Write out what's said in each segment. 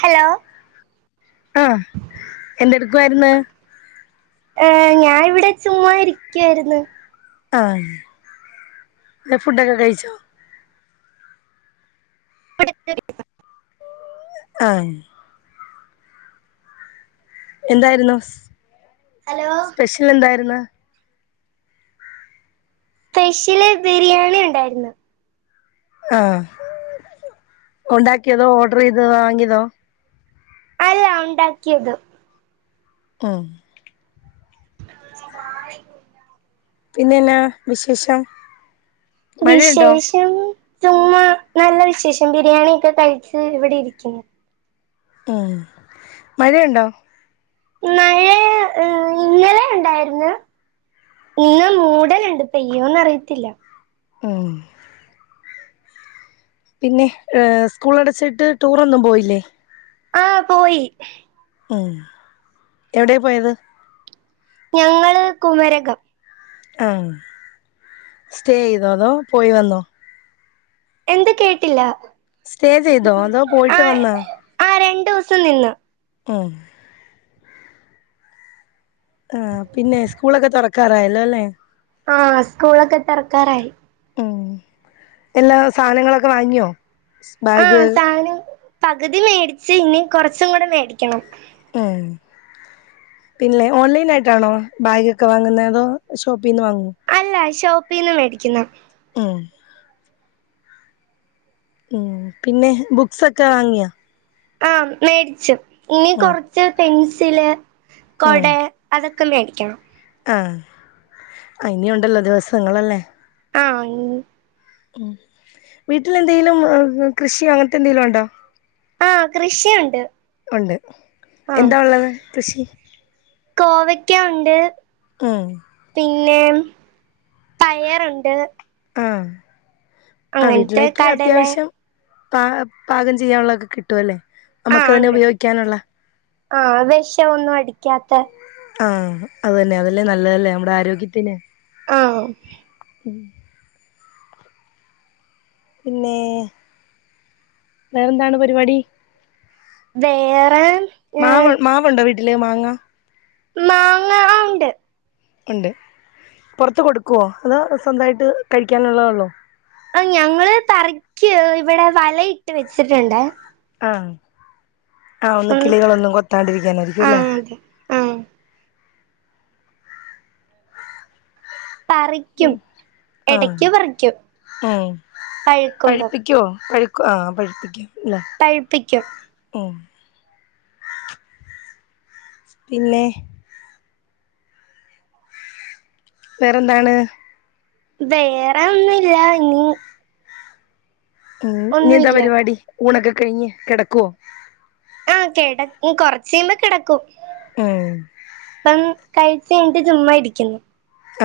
Hello ആ എന്തെടുക്കുമായിരുന്നു ഏ് ഞാൻ ഇവിടെ ചുമ്മാ ഇരിക്കുവായിരുന്നു ആ ഫുഡൊക്കെ കഴിച്ചോ [inaudible] ആഹ എന്തായിരുന്നു ഹലോ സ്പെഷ്യൽ എന്തായിരുന്നു സ്പെഷ്യല് ബിരിയാണി ഉണ്ടായിരുന്നു ആഹ് ഉണ്ടാക്കിയതോ ഓർഡർ ചെയ്തോ വാങ്ങിതോ അല്ല ഉണ്ടാക്കിയത് ഉം പിന്നെന്നാ വിശേഷം മഴയുണ്ടോ വിശേഷം ചുമ്മാ നല്ല വിശേഷം ബിരിയാണി ഒക്കെ കഴിച്ച് ഇവിടെ ഇരിക്കുന്നു ഉം മഴയുണ്ടോ ഏ ഇന്നലെ ഉണ്ടായിന്ന് ഇന്ന് മൂടലുണ്ട് പെയ്യോന്ന് അറിയത്തില്ല മ്ഹ് പിന്നെ സ്കൂൾ അടച്ചിട്ട് ടൂറൊന്നും പോയില്ലേ ആഹ് പോയി ഉ എവിടെയാ പോയത് ഞങ്ങള് കുമരകം ആഹ് സ്റ്റേ ചെയ്തോ അതോ പോയി വന്നോ എന്ത് കേട്ടില്ല സ്റ്റേ ചെയ്തോ അതോ ആ പോയിട്ട് വന്നാ ആ രണ്ട് ദിവസം നിന്ന് മ്ഹ് ആ പിന്നെ സ്കൂളൊക്കെ തുറക്കാറായല്ലോ അല്ലെ ആഹ് സ്കൂളൊക്കെ തുറക്കാറായി ഉം പിന്നെ സാധനങ്ങളൊക്കെ വാങ്ങിയോ ബാഗ് ആഹ് സാധനം പകുതി മേടിച്ച് ഇനി കുറച്ചും കൂടെ മേടിക്കണം മ്ഹ് പിന്നെ ഓൺലൈൻ ആയിട്ടാണോ ബാഗ്ക്കെ വാങ്ങുന്നത് അതോ ഷോപ്പിൽ നിന്ന് വാങ്ങോ അല്ല ഷോപ്പിൽ നിന്ന് മേടിക്കുന്നു ഉം. ഉം പിന്നേ ബുക്സൊക്കെ വാങ്ങ്യാ? ആഹ് മേടിച്ച് ഇനി ഉം കൊറച്ച് പെൻസില് ഉം കൊടേ അതൊക്കെ മേടിക്കണം. ആഹ് ഇനീയുണ്ടല്ലോ ദിവസങ്ങളല്ലേ. ആഹ്. ഉം വീട്ടിൽ എന്തേലും കൃഷിയോ അങ്ങൻതെ എന്തെങ്കിലോണ്ടോ? ആഹ് കൃഷിയുണ്ട് ഒണ്ട് എന്താ ഒള്ളത് കൃഷി? കോവയ്ക്കാ ഒണ്ട് ഉം. പിന്നേ പയറൊണ്ട് ആഹ് ആഹ് അങ്ങനത്തെ വീട്ട്ലേക്ക് കടല അത്യാവശ്യം പാ പാകം ചെയ്യാനുള്ളതൊക്കെ കിട്ടുവല്ലേ നമ്മുക്ക് ആഹ് തന്നെ ഉണ്ട് ഉപയോഗിക്കാനുള്ള ആഹ് വെഷവൊന്നും അടിക്ക്യാത്ത ആഹ് അത് തന്നെ അതല്ലേ നല്ലതല്ലേ നമ്മുടെ ആരോഗ്യത്തിന് ആഹ്. ഉം. പിന്നേ വേറെന്താണ് പര്പാടി? വേറെ ഏഹ് മാവ് മാവൊണ്ടോ വീട്ടില് മാങ്ങ? മാങ്ങ ആഹ് ഉണ്ട്. ഒണ്ട് പൊറത്ത് കൊടുക്കുവോ അതോ സ്വന്തായിട്ട് കഴിക്കാനുള്ളതേള്ളോ? ആഹ് ഞങ്ങള് പറിക്ക് ഇവടെ വല ഇട്ട് വെച്ചിട്ട്ണ്ടേ ആഹ് ആഹ് ഒന്ന് ഉം കിളികളൊന്നും കൊത്താണ്ടിരിക്കാനായിരിക്കും ലേ ആഹ്. പറിക്കും ഉം ആഹ് എടയ്ക്ക് പറിക്കും, പഴ്ക്കുമ്പം. പഴുക്ക് ആഹ് പഴുപ്പിക്കാൻ ല്ലേ പഴ്പ്പിക്കും. ഉം. പിന്നേ വേറെന്താണ്? വേറെ ഒന്നുല്ല ഇനി ഉം ഇഞ്ഞി എന്താ ഒന്നുല്ല പര്പാടി ഊണൊക്കെ കഴിഞ്ഞ് കെടക്കുവോ? ആഹ് കെട ഉം കൊറച്ച് കയ്യ്മ്പോ കെടക്കും. ഉം ഇപ്പം കഴിച്ച് കഴ്ഞ്ഞ്ട്ട് ചുമ്മാ ഇരിക്കുന്നു.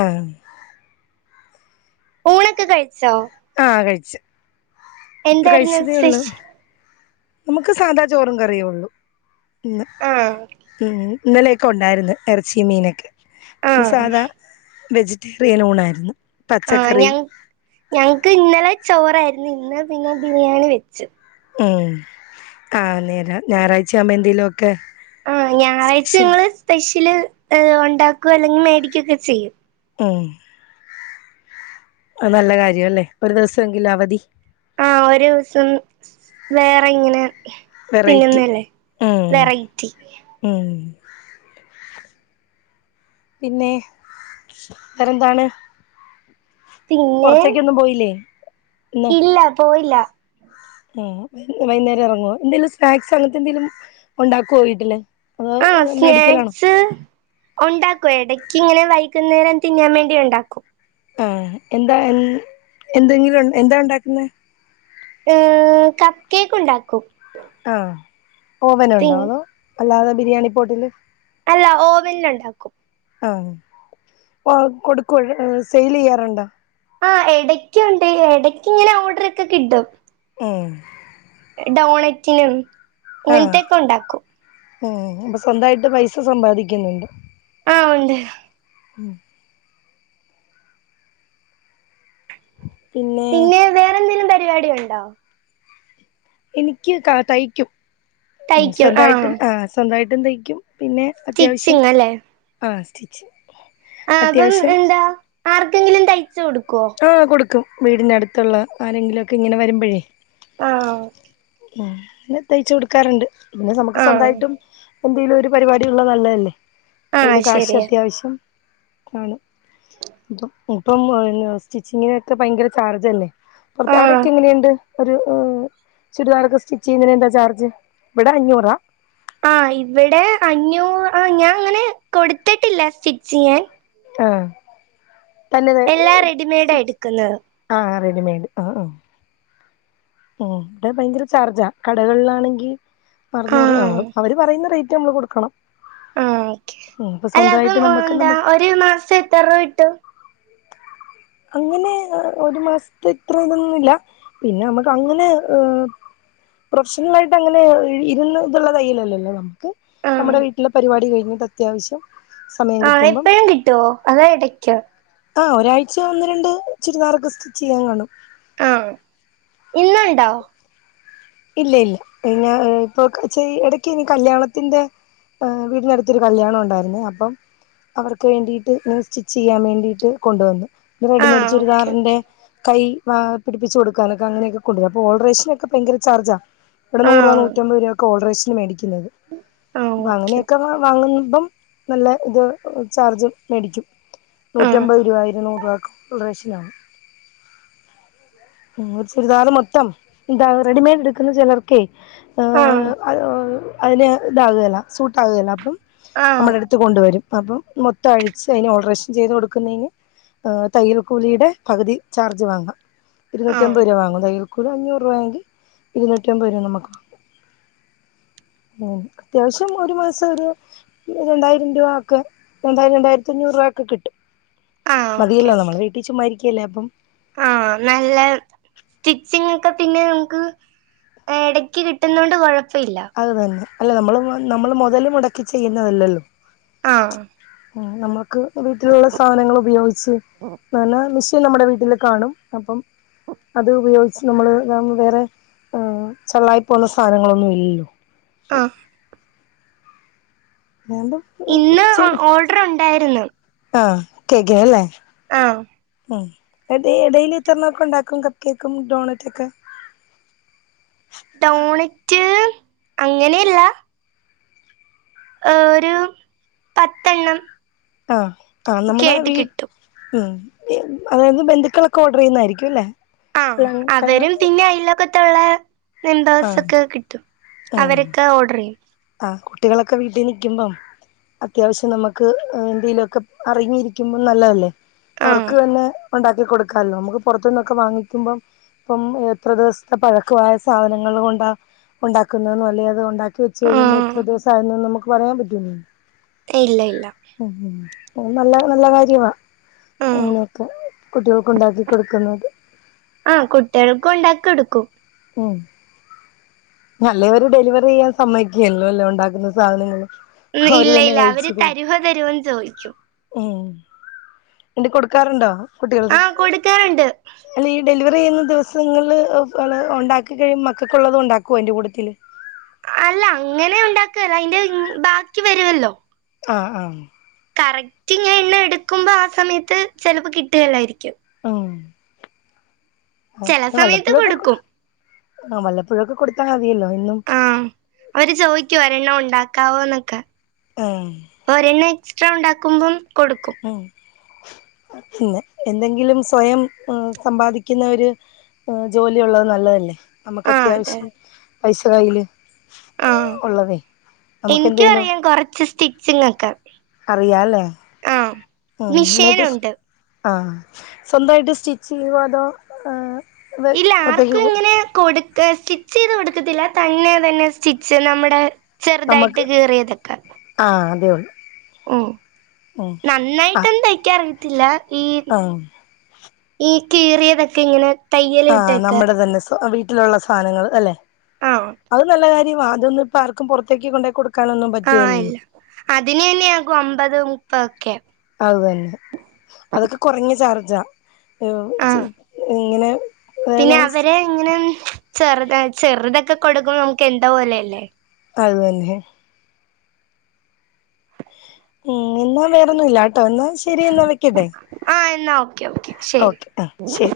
ആഹ്. ഊണൊക്കെ കഴിച്ചോ? ആഹ് കഴിച്ച് ഇപ്പ എന്തായിരുന്നു കഴിച്ചതേ ഉള്ളൂ. സ്പെഷ്യൽ നമുക്ക് സാധാ ചോറും കറിയോള്ളൂ ഇന്ന് ആ ഉം. ഇന്നലെയൊക്കെ ഉണ്ടായിര്ന്ന് എറച്ചിം മീനൊക്കെ ആ ഇന്ന് സാദാ വെജിറ്റേറിയൻ ഊണായിര്ന്ന്. ആഹ് ഞങ്ങ് ഞങ്ങക്ക് ഇന്നലെ ചോറായിര്ന്ന് ഇന്ന് പിന്നെ ബിരിയാണി വെച്ച്. ഉം ആഹ് നേരാ ഞായറാഴ്ചയാവുമ്പോ എന്തേലു ഒക്കെ ആഹ് ഞായറാഴ്ച ഞങ്ങള് സ്പെഷ്യല് ഹ് ഒണ്ടാക്കോ അല്ലെങ്ങി മേടിക്കൊക്കെ ചെയ്യും. ഉം. അത് നല്ല കാര്യാ അല്ലേ ഒരു ദെവസവെങ്കിലും അവധി. ആഹ് ഒരൂസം വേറെ ഇങ്ങനെ വെറൈറ്റി തിന്നുന്നേല്ലേ ഉം വെറൈറ്റി ഉം. പിന്നെ വേറെന്താണ് പിന്നെ പൊറത്തേക്കൊന്നും പോയില്ലേ ഇന്ന് ഇല്ല പോയില്ല ഉം വൈന്നേരം ഇറങ്ങുവോ എന്തെലും സ്നാക്സ് അങ്ങനത്തെ എന്തേലും ഉണ്ടാക്കോ വീട്ടില് അതോ ആഹ് മേടിക്കലാണോ സ്നാക്സ് ഉണ്ടാക്കും ഇടക്ക് ഇങ്ങനെ വൈകുന്നേരം തിന്നാൻ വേണ്ടി ഉണ്ടാക്കും ആഹ് എന്താ എൻ എന്തെങ്ങിലും എന്താ ഉണ്ടാക്കുന്നേ ഇഹ് കപ്പ് കേക്ക് ഉണ്ടാക്കും ആഹ് പി ഓവനുണ്ടോ അതോ അല്ലാതെ ബിരിയാണി പോട്ടില് അല്ല ഓവനിൽ ഉണ്ടാക്കും ആഹ് പ്പൊ കൊടുക്കുവോഴ് സെയിൽ ചെയ്യാറുണ്ടോ ആഹ് എടയ്ക്കുണ്ട് എടക്ക് ഇങ്ങനെ ഓർഡർ ഒക്കെ കിട്ടും എഹ് ഡോണറ്റിലും ഇങ്ങൻത്തെക്കെ ഉണ്ടാക്കും ഉം ഇപ്പം സ്വന്തായിട്ട് പൈസ സമ്പാദിക്കുന്നുണ്ട് ആഹ് ഉണ്ട് ഉം പിന്നെ വേറെ എന്തേലും പരിപാടി ഉണ്ടോ എനിക്ക് കാ തയ്ക്കും ഉംഹ് സ്വന്തായിട്ടും ആഹ് സ്വന്തായിട്ടും തയ്ക്കും പിന്നെ അത്യാവശ്യം സ്റ്റിച്ചിങ് ആഹ് സ്റ്റിച്ച് അതും അത്യാവശ്യം എന്താ ആർക്കെങ്കിലും തയ്ച്ച് കൊടുക്കോ ആഹ് കൊടുക്കും വീടിനടുത്തുള്ള ആരെങ്കിലു ഒക്കെ ഇങ്ങനെ വരുമ്പഴേ. ആഹ് ഉം ഇന്നെ തയ്ച്ച് കൊടുക്കാറുണ്ട് പിന്നെ നമുക്ക് ആഹ് സ്വന്തായിട്ടും. എന്തേലും ഒരു പരിപാടി ഉള്ളത് നല്ലെല്ലേ അയിന് ആഹ് കാശ് ശരിയാ അത്യാവശ്യം ഉം ഇപ്പ ഇപ്പം ന് സ്റ്റിച്ചിങ്ങിനൊക്കെ ഭയങ്കര ചാർജല്ലേ പൊറ്ത്ത് ആഹ് അവിടെക്കെ എങ്ങനെയുണ്ട്. ഒരു ഇഹ് ചുരിദാറൊക്കെ സ്റ്റിച്ച് ചെയ്യുന്നേന് എന്താ ചാർജ് ഇവിടെ അഞ്ഞൂറാ. ആഹ് ഇവിടെ അഞ്ഞൂ ആഹ് ഞാ ഇങ്ങനെ കൊടുത്തിട്ടില്ല സ്റ്റിച്ച് ചെയ്യാൻ ആഹ് തന്നെത് എല്ലാം റെഡിമെയ്ഡാ സ്റ്റിച്ച്. എടുക്കുന്നത് ആഹ് റെഡിമെയ്ഡ് ഉം ഉം ഉം ഇവിടെ ഭയങ്കര ചാർജാ കടകള്ലാണെങ്കി അറുനൂറ് ആഹ് ആവൂള് അവര് പറയുന്ന റേയ്റ്റ് നമ്മള് കൊടുക്കണം ആഹ് ഓക്കെ ഉം ഇപ്പൊ അല്ല അപ്പം സ്വന്തമായിട്ട് നമുക്ക് എന്താ നമുക്ക് ഒരു മാസം എത്ര റുവ കിട്ടും. അങ്ങനെ അഹ് ഒരു മാസത്തെ ഇത്ര ഇതൊന്നുല്ല. പിന്നെ നമ്മുക്ക് അങ്ങനെ ഹ് പ്രൊഫഷണൽ ആയിട്ട് അങ്ങനെ ഇരുന്ന് ഇതുള്ള തയ്യലല്ലല്ലോ ക്ക് ആഹ് നമ്മുടെ വീട്ടിലെ പരിപാടി കഴിഞ്ഞിട്ട് അത്യാവശ്യം സമയം ആഹ് കിട്ടുമ്പം എപ്പഴും കിട്ടോ അതാ എടയ്ക്കോ ആഹ് ഒരാഴ്ച ഒന്ന് രണ്ട് ചുരിദാറൊക്കെ സ്റ്റിച്ച് ചെയ്യാൻ കാണും. ആഹ് ഇന്ന് ഉണ്ടോ ഇല്ല ഇല്ല ഞാ ഇപ്പൊക്ക ചെയ് ഇടക്കിനി കല്യാണത്തിന്റെ. അഹ് വീടിനടുത്തൊരു കല്യാണം ഉണ്ടായിരുന്നേ അപ്പം. അവർക്ക് വേണ്ടിട്ട് സ്റ്റിച്ച് ചെയ്യാൻ വേണ്ടിട്ട് കൊണ്ടുവന്നു. ആഹ് റെഡിമേഡ് ഓക്കെ ചുരിദാറിന്റെ ഓക്കെ കൈ വാ പിടിപ്പിച്ച് കൊടുക്കാനൊക്കെ അങ്ങനെയൊക്കെ കൊണ്ടുവരും. അപ്പൊ ഓടറേഷനൊക്കെ പയങ്കര ചാർജാ. ഇവിടെ നൂറുവ ആഹ് നൂറ്റി അമ്പത് രൂവക്കെ ഓൾഡ്രെഷന് മേടിക്കുന്നത് ആഹ് അപ ഓക്കെ അങ്ങനെയൊക്കെ വാങ്ങുമ്പം നല്ല ഇത് ചാർജ് മേടിക്കും ആഹ് നൂറ്റമ്പത് രൂവ ഇരുന്നൂറുവ ഒക്ക്‌ ഓൾഡ്രെഷനാവും ഒരു ചുരിദാർ മൊത്തം എന്താ റെഡിമെയഡ് എടുക്കുന്ന ചെലർ ക്കെ ആഹ് ഇഹ് അഹ് അതിന് ഇതാകുകേല സൂട്ട് ആകുകേല അപ്പം ആഹ് നമ്മുടെ അടുത്ത് കൊണ്ടുവരും. അപ്പം മൊത്തം അഴിച്ച് അതിന് ഓൾട്ടറേഷൻ ചെയ്ത് കൊടുക്കുന്നേന് ഹ് തയൽക്കൂലിയുടെ പകുതി ചാർജ് വാങ്ങാ. ഇരുനൂറ്റി ആഹ് അമ്പത് രൂവ വാങ്ങും. തയൽക്കൂലി അഞ്ഞൂറ് രൂവണെങ്കിൽ ഇരുന്നൂറ്റിമ്പത് നമുക്ക അത്യാവശ്യം ഒരു മാസം ഒരു രണ്ടായിരം രൂവ ഒക്കെ രണ്ടായിരം രണ്ടായിരത്തി അഞ്ഞൂറ് രൂപക്കെ കിട്ടും. ആഹ് ഓക്കെ മതിയല്ലോ ഓക്കെ നമ്മൾ വീട്ടി ചുമ്മാ ഇരിക്കല്ലേ അപ്പം ആഹ് നല്ല സ്റ്റിച്ചിങ് ഒക്കെ പിന്നെ നമുക്ക് എടയ്ക്ക് കിട്ടുന്ന കൊണ്ട് കൊഴപ്പ ഇല്ല അത് തന്നെ അല്ല നമ്മൾ നമ്മൾ മുതൽ മുടക്കി ചെയ്യുന്നതല്ലല്ലോ ആഹ് നമ്മക്ക് വീട്ടിലുള്ള സാധനങ്ങൾ ഉപയോഗിച്ച് [unintelligible] ത്തി നമ്മുടെ വീട്ടില് കാണും അപ്പം അത് ഉപയോഗിച്ച് നമ്മൾ വേറെ എഹ് ചള്ളായി പോകുന്ന സാധനങ്ങളൊന്നും ഇല്ലല്ലോ ആഹ് [unintelligible] ഇന്ന് ചെയ്യും ഓർഡർ ഉണ്ടായിരുന്നു ആഹ് കേക്കിന് ല്ലേ ആഹ് ഉം എടെ ഡെയ്ലി ഇത്രണൊക്കെ ഉണ്ടാക്കും കപ്പ് കേക്കും ഡോണറ്റ് ഒക്കെ ഡോണറ്റ് അങ്ങനെല്ല ഏഹ് ഒരു പത്തെണ്ണം അഹ് കാ ഒക്കെ നമ്മുടെ ആയിട്ട് വീ കിട്ടും ഉം അതായത് ബന്ധുക്കളൊക്കെ ഓർഡർ ചെയ്യുന്നായിരിക്കുല്ലേ ആഹ് അവരും പിന്നെ അയ്ൽവകത്തുള്ള ആഹ് മെമ്പേഴ്സ്ക്കെ കിട്ടും അവരൊക്കെ ഓർഡറെയ്യും അഹ് കുട്ടികളൊക്കെ വീട്ടിൽ നിക്കുമ്പോം അത്യാവശ്യം നമുക്ക് ന്തീലൊക്കെ അറിഞ്ഞിരിക്കുമ്പം നല്ലതല്ലേ ആഹ് അവർക്ക് തന്നെ ഉണ്ടാക്കി കൊടുക്കാല്ലോ നമുക്ക് പുറത്തുന്നൊക്കെ വാങ്ങിക്കുമ്പം പ്പം എത്ര ദിവസത്തെ പഴക്കമായ സാധനങ്ങൾ കൊണ്ടാ ഉണ്ടാക്കുന്നെന്ന അല്ല അത്ണ്ടാ ചെയ്യുമ്പോ എത്ര ആഹ് ദിവസ ആയിരുന്നുന്ന് നമുക്ക് പറയാൻ പറ്റുല്ലലോ ഇല്ല ഇല്ല ഉം ഉം അഹ് നല്ല നല്ല കാര്യമാ ആഹ് അങ്ങനെയൊക്കെ കുട്ടികൾക്കുണ്ടാക്കി കൊടുക്കുന്നത് ആഹ് കുട്ടികൾക്ക് ഉണ്ടാക്കിടുക്കും ഉം നല്ലേവര് ഡെലിവറിയ്യാൻ സമ്മയ്ക്കുല്ലോല്ലോ ഉണ്ടാക്കുന്ന സാധനങ്ങൾ ഉം ഇല്ല ഇല്ല അവര് തരുവോ തരുവൊന്ന് ചോയ് ക്കു ഉം ൻട് കൊടുക്കാറുണ്ടോ കുട്ടികൾക്ക് ആഹ് കൊടുക്കാറുണ്ട് അല്ല ഈ ഡെലിവറിയ്യുന്ന ദിവസങ്ങളിൽ ഉണ്ടാക്കി കഴിയു മക്കക്കുള്ളത് ഉണ്ടാക്കോ അയ്ന്റെ കൂട്ടത്തിൽ അല്ല അങ്ങനെ ഉണ്ടാക്കല്ല അയ്ന്റെ ബാക്കി വരുവല്ലോ ആഹ് ആഹ് കറക്റ്റ് ഇങ്ങനെ എണ്ണ എടുക്കുമ്പോ ആ സമയത്ത് ചിലപ്പോ കിട്ടുകല്ലായിരിക്കും ഓഹ് ചെല ഒഹ് സമയത്ത് വല്ലപ്പുഴൊക്കെ കൊടുക്കും ആഹ് വല്ലപ്പുഴൊക്കെ കൊടുത്താൽ മതിയല്ലോ ഇന്നും ഉം അവര് ചോദിക്കു ഒരെണ്ണം ഉണ്ടാക്കാവോന്നൊക്കെ ഉം ഒരെണ്ണം എക്സ്ട്രാ ഉണ്ടാക്കുമ്പോം കൊടുക്കും ഉം എന്തെങ്കിലും സ്വയം ഏഹ് സമ്പാദിക്കുന്ന ഒരു ഒഹ് ജോലിയുള്ളത് നല്ലതല്ലേ നമ്മക്ക് ആഹ് അതെ അത്യാവശ്യം പൈസ കയ്യില് ആഹ് ഉള്ളതേ നമുക്ക് ഇൻക്ക് എന്തേലും അറിയാം കൊറച്ച് സ്റ്റിച്ചിങ് ഒക്കെ അറിയാല്ലേ ആഹ് ഉം ന്നിട്ട് മിഷേനുണ്ട് ആഹ് സ്വന്തായിട്ട് സ്റ്റിച്ച് ചെയ്യോ അതോ ഏഹ് ഇല്ല ആർക്കും ഇങ്ങനെ കൊടുക്കസീ റ്റിച്ചീത് കൊടുക്കത്തില്ല തന്നെ പെന്നെ സ്റ്റിച്ച് നമ്മുടെ ചെറുതായിട്ട് കീറിയതൊക്കെ ആ അതേ ഉള്ളൂ ഉം ഉം നന്നായിട്ടൊന്നും തയ്ക്കാ അറിയത്തില്ല ഈ ആ ഈ കീറിയതൊക്കെ ഇങ്ങനെ തയ്യല് ആ വിട്ടൊക്കെ നമ്മുടെ തന്നെ സൊ വീട്ടിലുള്ള സാധനങ്ങള് അല്ലെ ആഹ് അത് നല്ല കാര്യമാ അതൊന്ന് പ്പൊ ആർക്കും പുറത്തേക്ക് കൊണ്ടേ കൊടുക്കാനൊന്നും ആഹ് പറ്റികേലല്ലോ ഇല്ല അതിന് തന്നെയാകും അമ്പത് മുപ്പതൊക്കെ അത് തന്നെ അതൊക്കെ കുറഞ്ഞ ചാർജാ ഈ ചി ആഹ് ഇങ്ങനെ അതായത് പിന്നെ അവരെ ഇങ്ങനെ ചെറുത ചെറുതൊക്കെ കൊടുക്കുമ്പോ നമുക്ക് എന്തോ പോലെയല്ലേ അത് തന്നെ ഉം എന്നാ വേറെന്നുല്ലാട്ടോ എന്നാ ശരി എന്നാ വെക്കട്ടെ ആ എന്നാ ഓക്കെ ഓക്കെ ശരി ഓക്കെ ആഹ് ശരി